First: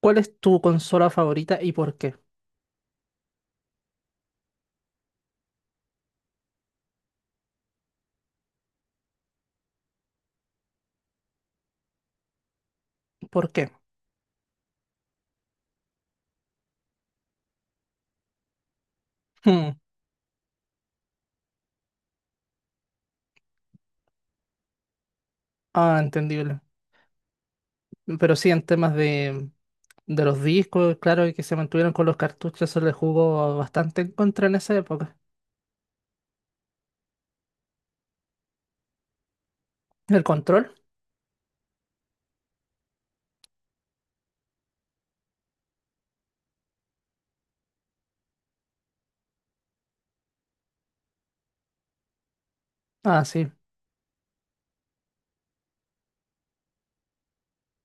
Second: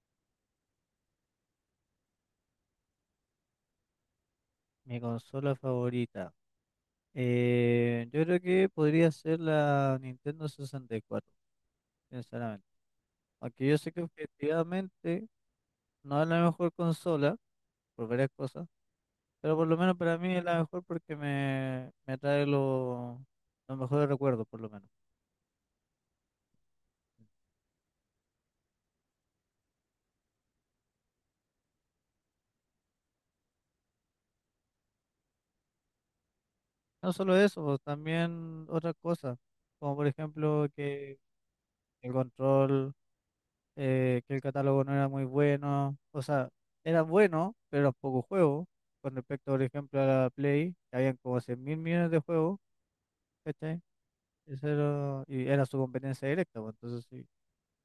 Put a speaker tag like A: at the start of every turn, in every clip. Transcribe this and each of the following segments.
A: ¿Cuál es tu consola favorita y por qué?
B: Mi consola favorita. Yo creo que podría ser la Nintendo 64, sinceramente.
A: ¿Por qué?
B: Aunque yo sé que objetivamente no es la mejor consola, por varias cosas, pero por
A: Hmm.
B: lo menos para mí es la mejor porque me trae los mejores recuerdos, por lo menos.
A: Ah, entendible. Pero sí, en temas de los discos, claro, y que se mantuvieron con los cartuchos, se le jugó bastante en contra en esa época.
B: No solo eso, pues, también otras cosas, como por
A: ¿El
B: ejemplo
A: control?
B: que el control. Que el catálogo no era muy bueno, o sea, era bueno, pero eran pocos juegos, con respecto, por ejemplo, a la Play, que habían como 100 mil millones de juegos,
A: Ah, sí,
B: ¿cachai? Eso era, y era su competencia directa, pues, entonces si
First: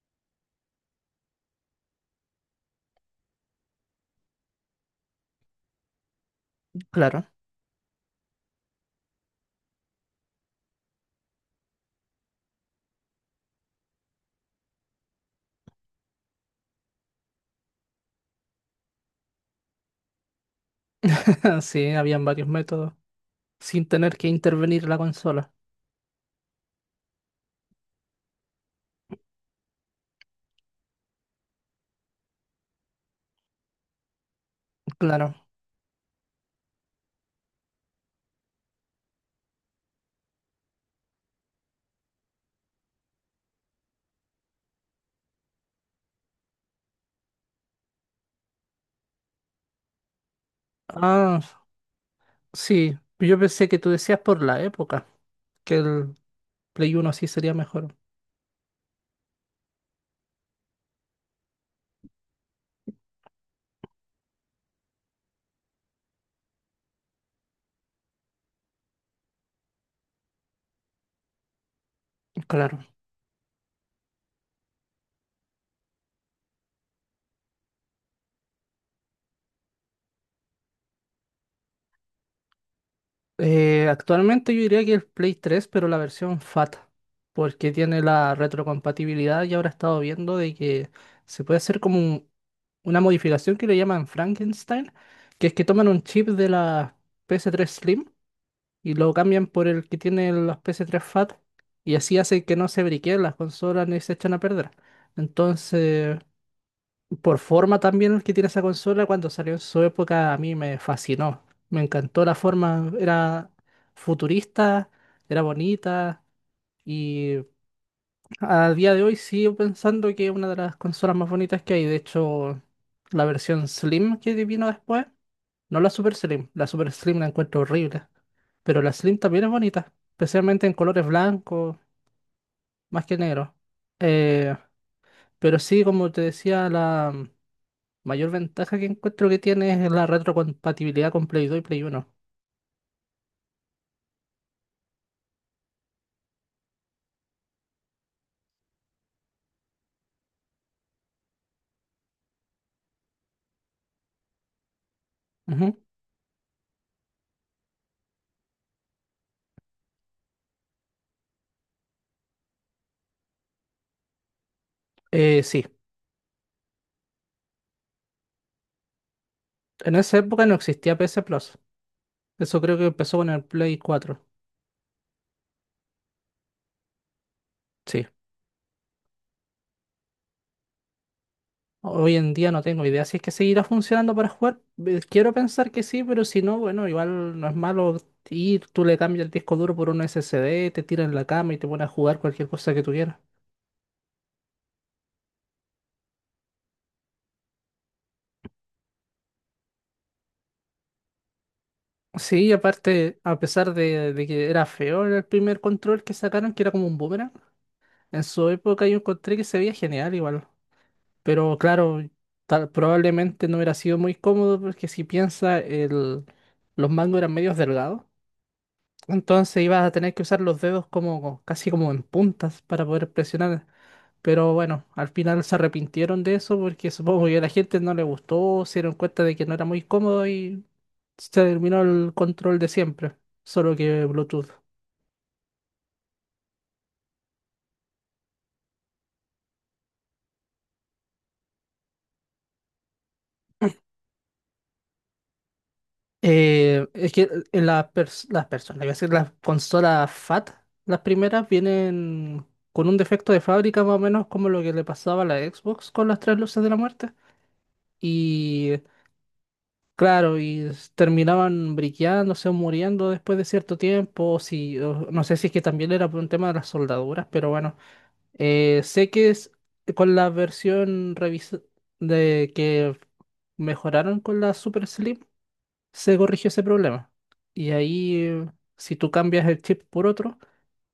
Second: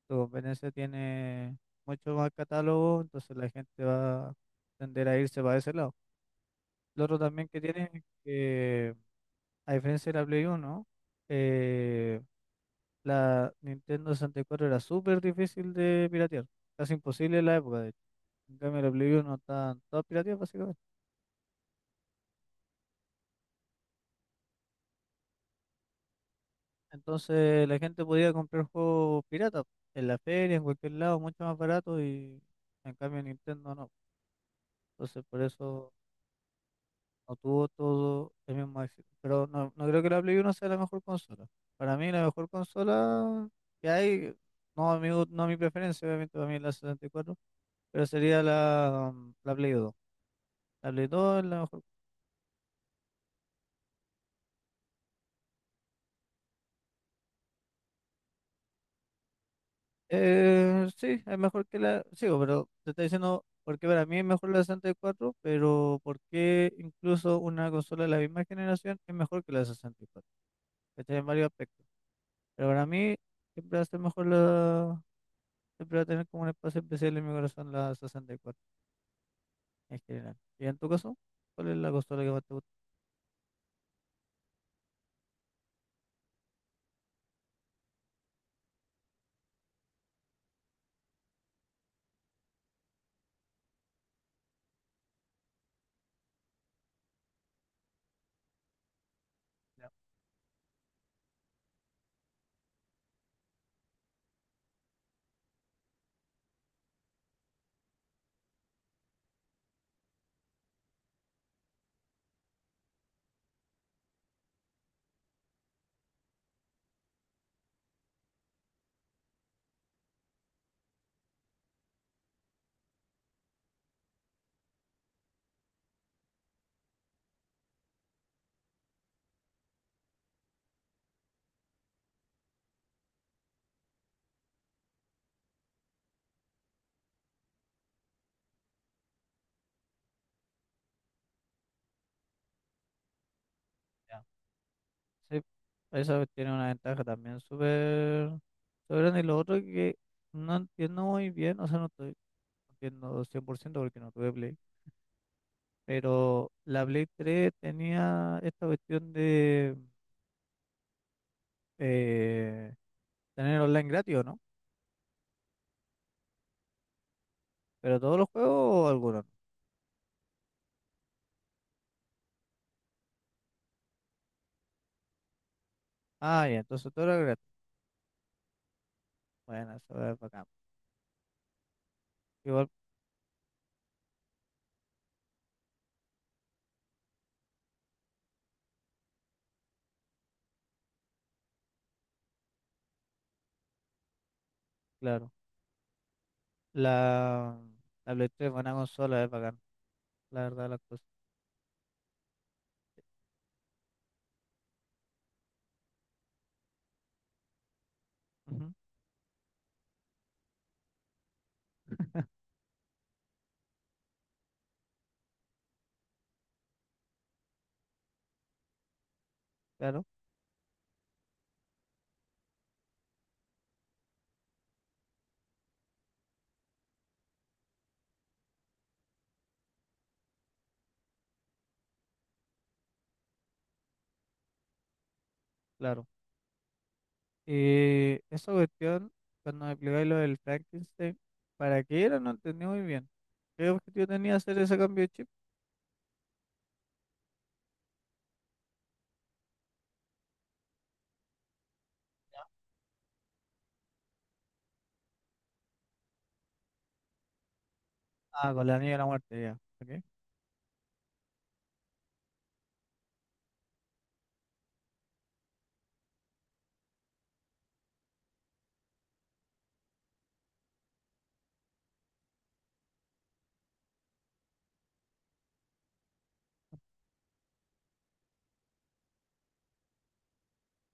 B: su competencia tiene mucho más catálogo, entonces la gente va a tender a irse para ese lado. Lo otro
A: claro.
B: también que tiene es que, a diferencia de la Play uno, eh, La Nintendo 64 era súper difícil de piratear, casi imposible en la época, de hecho. En cambio, la Play 1 estaban todas pirateadas, básicamente.
A: Sí, habían varios métodos sin tener que intervenir la consola.
B: Entonces, la gente podía comprar juegos piratas en la feria, en cualquier lado, mucho más barato, y en cambio, Nintendo no. Entonces, por
A: Claro.
B: eso no tuvo todo el mismo éxito. Pero no, no creo que la Play Uno sea la mejor consola. Para mí, la mejor consola que hay, no a mi, no a mi preferencia, obviamente, para mí es la 64, pero sería la, Play dos,
A: Ah,
B: Ableton, la mejor.
A: sí. Yo pensé que tú decías por la época, que el Play Uno sí sería mejor.
B: Sí, es mejor que la. Sigo, pero te estoy diciendo porque para mí es mejor la 64, pero ¿por qué incluso una consola de la misma generación es mejor que la 64? Está en varios aspectos. Pero
A: Claro.
B: para mí siempre va a ser mejor la. Siempre va a tener como un espacio especial en mi corazón la 64, en general. ¿Y en tu caso? ¿Cuál es la consola que más te gusta?
A: Actualmente yo diría que el Play 3, pero la versión FAT, porque tiene la retrocompatibilidad y ahora he estado viendo de que se puede hacer como una modificación que le llaman Frankenstein, que es que toman un chip de la ps tres Slim y lo cambian por el que tiene las ps tres FAT y así hace que no se briqueen las consolas ni se echan a perder. Entonces, por forma también que tiene esa consola, cuando salió en su época a mí me fascinó. Me encantó la forma, era futurista, era bonita y a día de hoy sigo pensando que es una de las consolas más bonitas que hay. De hecho, la versión Slim que vino después, no la Super Slim, la Super Slim la encuentro horrible, pero la Slim también es bonita, especialmente en colores blancos, más que negro. Eh, pero sí, como te decía. Mayor ventaja que encuentro que tiene es la retrocompatibilidad con Play 2 y Play 1.
B: Ya, sí, esa tiene una ventaja también súper súper grande. Y lo otro que no entiendo muy bien, o sea, no estoy entiendo 100% porque no tuve Play,
A: Ujú.
B: pero la Play tres tenía esta cuestión de eh, tener online gratis o no,
A: Sí,
B: pero todos los juegos o algunos, ¿no?
A: en esa época no existía PS Plus. Eso creo que empezó con el Play 4.
B: Ah, ya, entonces todo era gratis.
A: Sí.
B: Bueno, eso es bacán.
A: Hoy en día no
B: Igual,
A: tengo idea si es que seguirá funcionando para jugar. Quiero pensar que sí, pero si no, bueno, igual no es malo ir, tú le cambias el disco duro por un SSD, te tiras en la cama y te pones a jugar cualquier cosa que tú quieras.
B: claro, la, la Play tres es buena consola, es bacán, la verdad, las cosas.
A: Sí, y aparte, a pesar de que era feo el primer control que sacaron, que era como un boomerang, en su
B: Ujú,
A: época yo encontré que se veía genial igual. Pero claro, probablemente no hubiera sido muy cómodo porque si piensa, los mangos eran medios delgados. Entonces ibas a
B: claro,
A: tener que usar los dedos como casi como en puntas para poder presionar. Pero bueno, al final se arrepintieron de eso porque supongo que a la gente no le gustó, se dieron cuenta de que no era muy cómodo y se terminó el control de siempre, solo que Bluetooth.
B: claro. Y esa cuestión, cuando me explicáis lo del Frankenstein, ¿para qué era? No entendí muy bien. ¿Qué objetivo tenía hacer ese cambio de chip?
A: Es que en las las personas, iba a decir, las consolas FAT, las primeras vienen con un defecto de fábrica más o menos como lo que le pasaba a la Xbox con las tres luces de la muerte.
B: Ah, con la
A: Y
B: niña de la muerte, ya. Ok.
A: claro, terminaban briqueándose o muriendo después de cierto tiempo, o si, o no sé si es que también era por un tema de las soldaduras, pero bueno, sé que es con la versión de que mejoraron con la Super Slim se corrigió ese problema. Y ahí, si tú cambias el chip por otro,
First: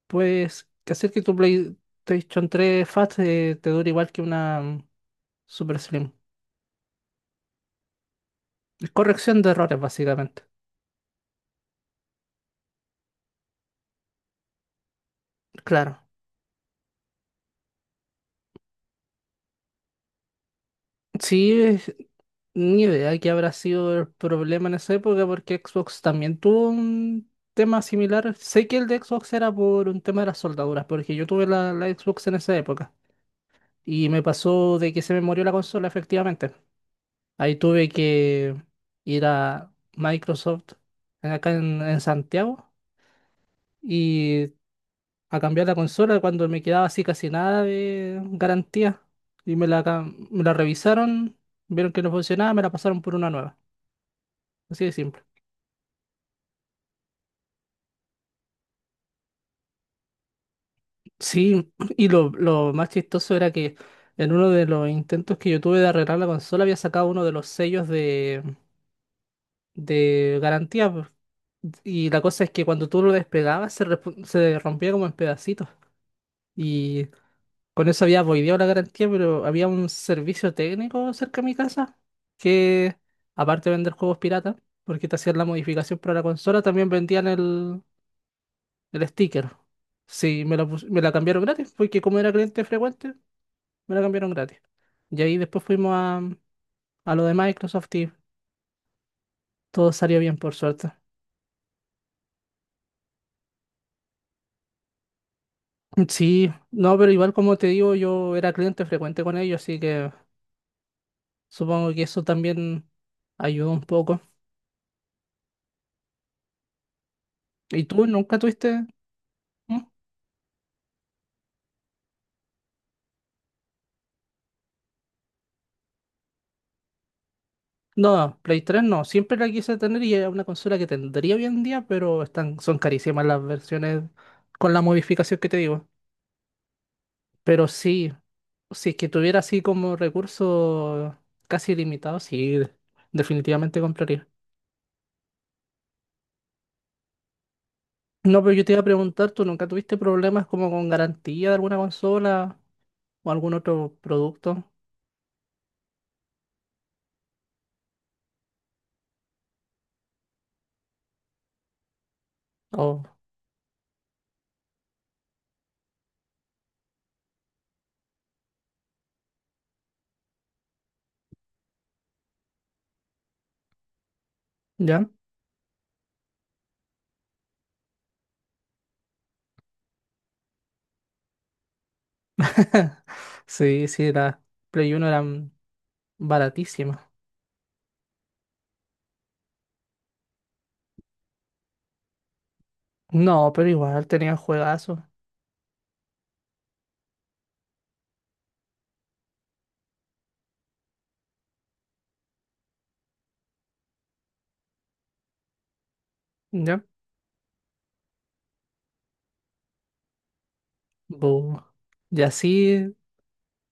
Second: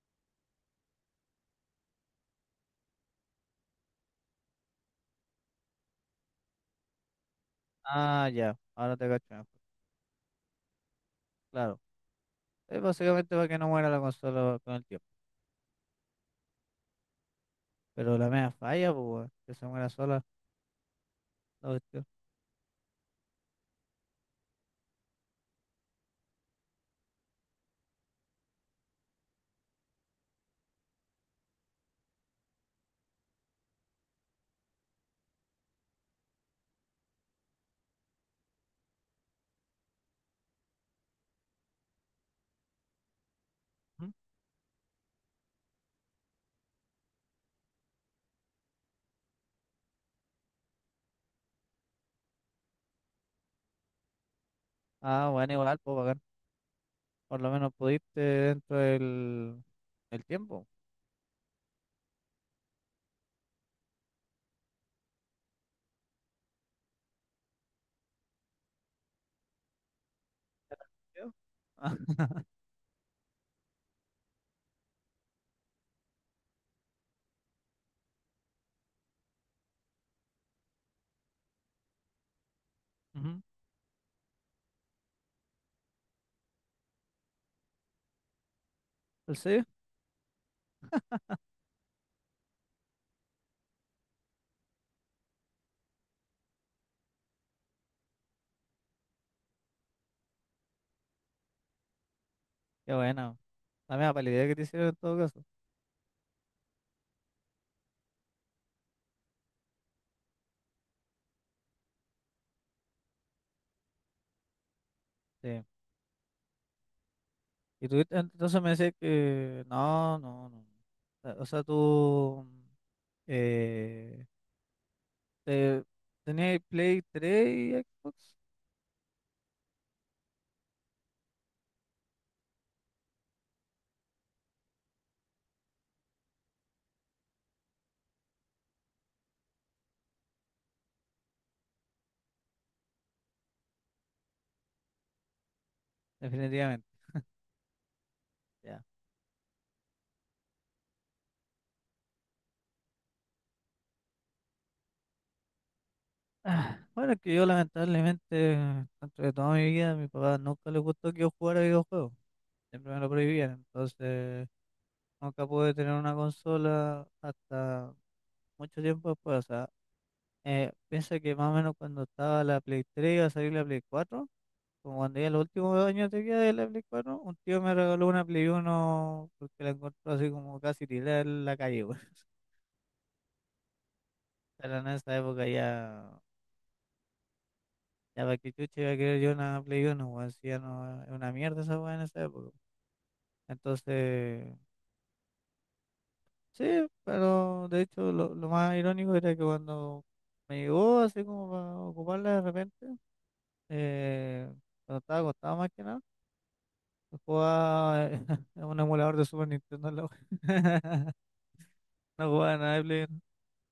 A: puedes hacer que tu PlayStation 3 Fat te dure igual que una Super Slim.
B: Ah, ya, ahora te cacho
A: Corrección
B: mejor.
A: de errores, básicamente.
B: Claro. Es básicamente para que no muera la consola con el tiempo.
A: Claro.
B: Pero la mea falla, pues, weón, que se muera sola
A: Sí,
B: la cuestión.
A: ni idea que habrá sido el problema en esa época porque Xbox también tuvo un tema similar. Sé que el de Xbox era por un tema de las soldaduras, porque yo tuve la Xbox en esa época y me pasó de que se me murió la consola efectivamente. Ahí tuve que ir a Microsoft, acá en Santiago,
B: Ujú.
A: y a cambiar la consola cuando me quedaba así casi nada de garantía. Y me la revisaron, vieron que no funcionaba, me la pasaron por una nueva. Así de simple.
B: Ah, bueno, igual, pues, bacán. Por lo menos pudiste dentro del tiempo.
A: Sí, y lo más chistoso era que en uno de los intentos que yo tuve de arreglar la consola había sacado uno de los sellos de garantía, pues.
B: ¿Ya? Ah,
A: Y la cosa es que cuando tú lo despegabas se rompía como en pedacitos. Y con eso había voideado la garantía, pero había un servicio técnico cerca de mi casa que,
B: ujú.
A: aparte de vender juegos pirata, porque te hacían la modificación para la consola, también vendían el
B: ¿En
A: sticker.
B: serio?
A: Sí, me la cambiaron gratis, porque como era cliente frecuente, me la cambiaron gratis. Y ahí después fuimos a lo de Microsoft y todo salió bien, por suerte.
B: Qué bueno. La mea palidez que te hicieron en todo caso.
A: Mm. Sí, no, pero igual como te digo, yo era cliente frecuente con ellos, así que supongo que eso también ayudó un poco.
B: Sí.
A: ¿Y
B: Y tú,
A: tú nunca
B: entonces me
A: tuviste?
B: decías que
A: ¿Mm?
B: no, no, no. O sea, tú eh, te, tenías Play 3 y Xbox,
A: No, Play 3 no, siempre la quise tener y era una consola que tendría hoy en día, pero están, son carísimas las versiones con la modificación que te digo. Pero sí, si es que tuviera así como recursos casi ilimitados, sí, definitivamente compraría.
B: definitivamente.
A: No, pero yo te iba a
B: Ya.
A: preguntar, ¿tú nunca tuviste problemas como con garantía de alguna consola o algún otro producto?
B: Ah, bueno, es que yo lamentablemente, dentro de toda mi vida, a mi papá nunca le gustó que yo jugara videojuegos. Siempre me
A: ¿O
B: lo prohibían. Entonces, nunca pude tener una consola hasta mucho tiempo después. O sea, piensa que más o menos cuando estaba la Play 3 iba a salir la Play cuatro. Como
A: ya?
B: cuando ya los últimos 2 años de vida de la Play 4, un tío me regaló una Play uno porque la encontró así como casi tirada en la calle, weón.
A: Sí, sí, las
B: Pero en
A: Play Uno
B: esa época
A: eran
B: ya,
A: baratísimas.
B: ya para que chucha iba a querer yo una Play uno, weón. Si ya no, es una mierda esa weá en esa época.
A: No, pero igual tenían
B: Entonces,
A: juegazos.
B: sí, pero de hecho lo más irónico era que cuando me llegó así como para ocuparla de repente, eh, cuando estaba acostado más que nada,
A: ¿Ya?
B: jugaba en un emulador de Super Nintendo en la wea.
A: Bu. Y
B: No jugaba nada de
A: así
B: Play.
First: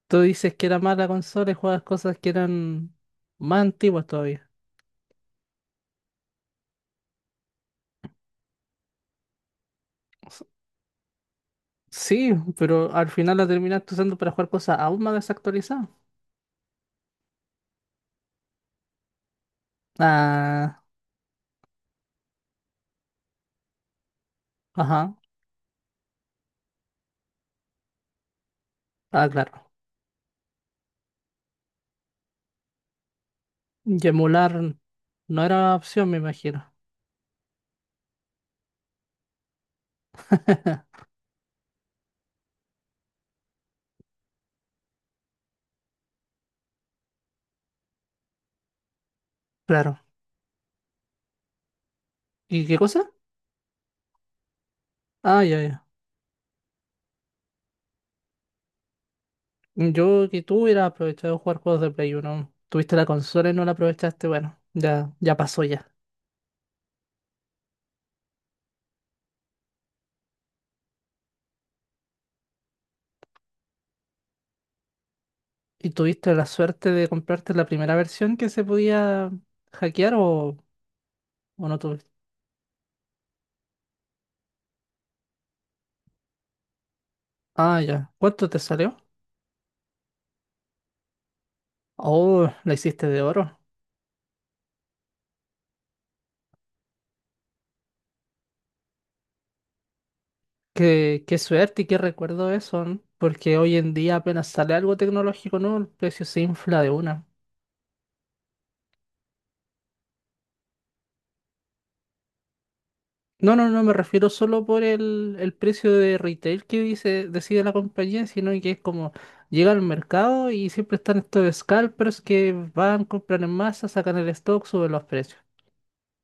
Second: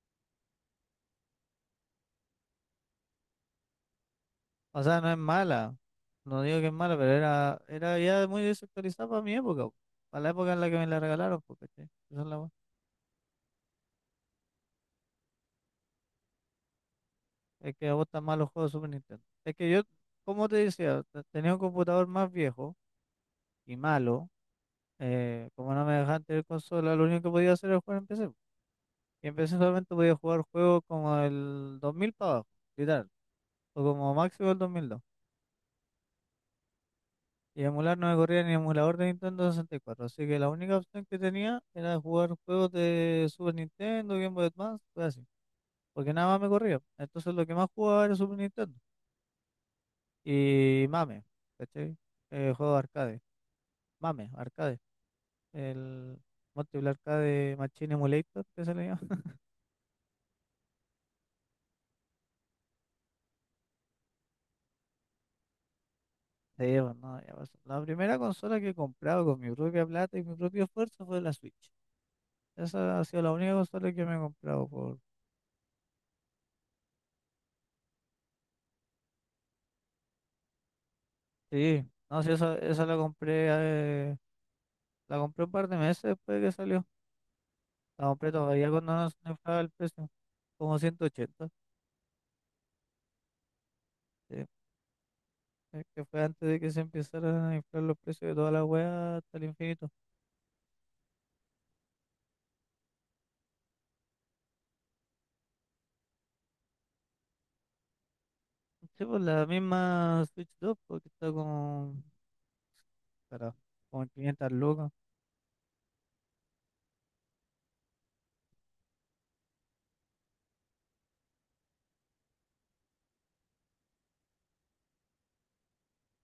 A: tú dices que era mala consola y juegas cosas que eran más antiguas todavía.
B: O sea, no es mala. No digo que es mala, pero era, ya muy desactualizada para mi época, po. Para la
A: S-
B: época en la que me la regalaron, porque
A: Sí, pero al final la terminaste usando para jugar cosas aún más desactualizadas.
B: es que a vos tan malos juegos de Super Nintendo. Es que yo, como te
A: Ah,
B: decía, tenía un computador más viejo y malo.
A: ajá,
B: Como no me dejaban tener consola, lo único que podía hacer era jugar en PC, po. Y
A: ah,
B: en PC
A: claro.
B: solamente podía jugar juegos como el 2000 para abajo, literal. O
A: Y
B: como máximo el dos
A: emular
B: mil dos
A: no era opción, me imagino.
B: Y emular no me corría ni emulador de Nintendo 64, así que la única opción que tenía era jugar juegos de Super Nintendo, Game Boy Advance, cosas así, porque nada más me corría. Entonces lo que más jugaba era Super Nintendo
A: Claro.
B: y MAME, ¿cachai? Eh,
A: ¿Y
B: juego
A: qué
B: de
A: cosa?
B: arcade, MAME, arcade,
A: Ah, ya, ya.
B: el Multiple Arcade Machine Emulator que se le llama.
A: Yo que tú hubieras aprovechado de jugar juegos de Play uno. Tuviste la consola y no la aprovechaste. Bueno, ya, ya pasó ya.
B: Sí, pues, no, ya pasó. La primera consola que he comprado con mi propia plata y mi propio esfuerzo fue la Switch. Esa ha sido la única consola que me he comprado por.
A: ¿Y tuviste la suerte de comprarte la primera versión que se podía hackear o no
B: Sí,
A: tuviste?
B: no, sí, esa la compré. eh, La compré un par de meses después de que salió.
A: Ah,
B: La
A: ya.
B: compré
A: ¿Cuánto te
B: todavía cuando
A: salió?
B: no se inflaba el precio, como 180.
A: Oh, la hiciste de oro.
B: Sí, es que fue antes de que se empezaran a inflar los precios de toda la weá hasta el infinito.
A: Qué suerte y qué recuerdo eso, ¿no? Porque hoy en día apenas sale algo tecnológico nuevo, el precio se infla de una.
B: Sí, pues la misma Switch dos porque está como, cara,
A: No, no, no me
B: como en
A: refiero
B: 500
A: solo por
B: lucas.
A: el precio de retail que dice, decide la compañía, sino que es como llega al mercado y siempre están estos scalpers que van, compran en masa, sacan el stock, suben los precios.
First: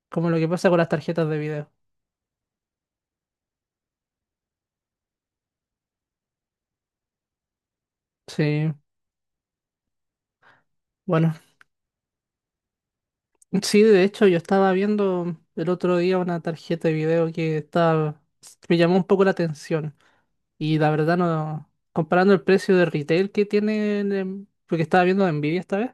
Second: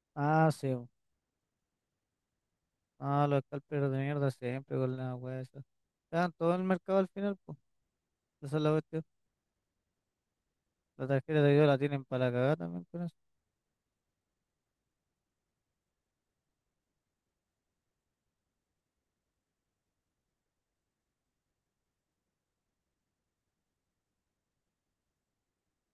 A: Como lo que
B: Ah,
A: pasa
B: sí,
A: con
B: bo.
A: las tarjetas de video.
B: Ah, los scalpers de mierda siempre con la weá esa. Están todo el mercado al final, pues. Esa es la
A: Sí,
B: cuestión. La
A: bueno,
B: tarjeta de video la tienen para cagar también con eso.
A: sí, de hecho yo estaba viendo el otro día una tarjeta de video que estaba, me llamó un poco la atención y la verdad no, comparando el precio de retail que tiene, porque estaba viendo Nvidia esta vez,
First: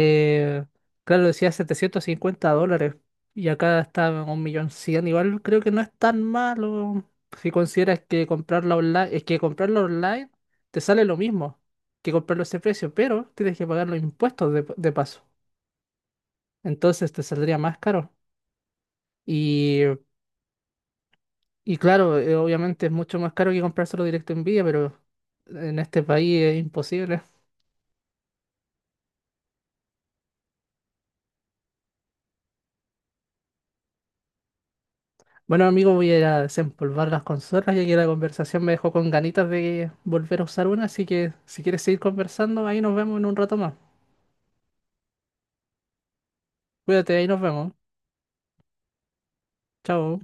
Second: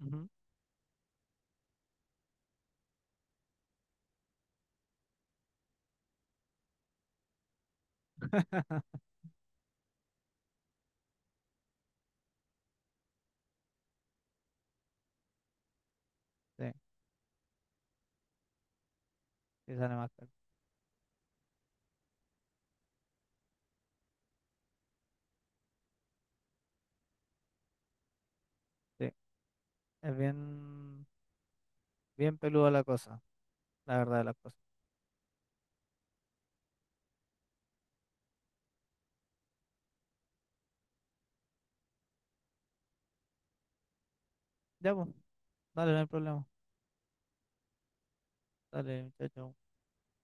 B: Ujú.
A: claro, decía 750 dólares y acá está en 1.100.000, igual creo que no es tan malo si consideras que comprarla online, es que comprarlo online te sale lo mismo que comprarlo a ese precio, pero tienes que pagar los impuestos de paso.
B: Sí,
A: Entonces te saldría más caro.
B: sí
A: Y,
B: sale más caro.
A: y claro, obviamente es mucho más caro que comprárselo directo en Villa, pero en este país es imposible.
B: Sí, es bien. Bien peluda la cosa, la verdad de las cosas.
A: Bueno, amigo, voy a ir a desempolvar las consolas, ya que la conversación me dejó con ganitas de volver a usar una, así que si quieres seguir conversando, ahí nos vemos en un rato más.
B: Ya, pues, dale, no hay problema.
A: Cuídate, ahí nos vemos.
B: Dale, muchacho.
A: Chao.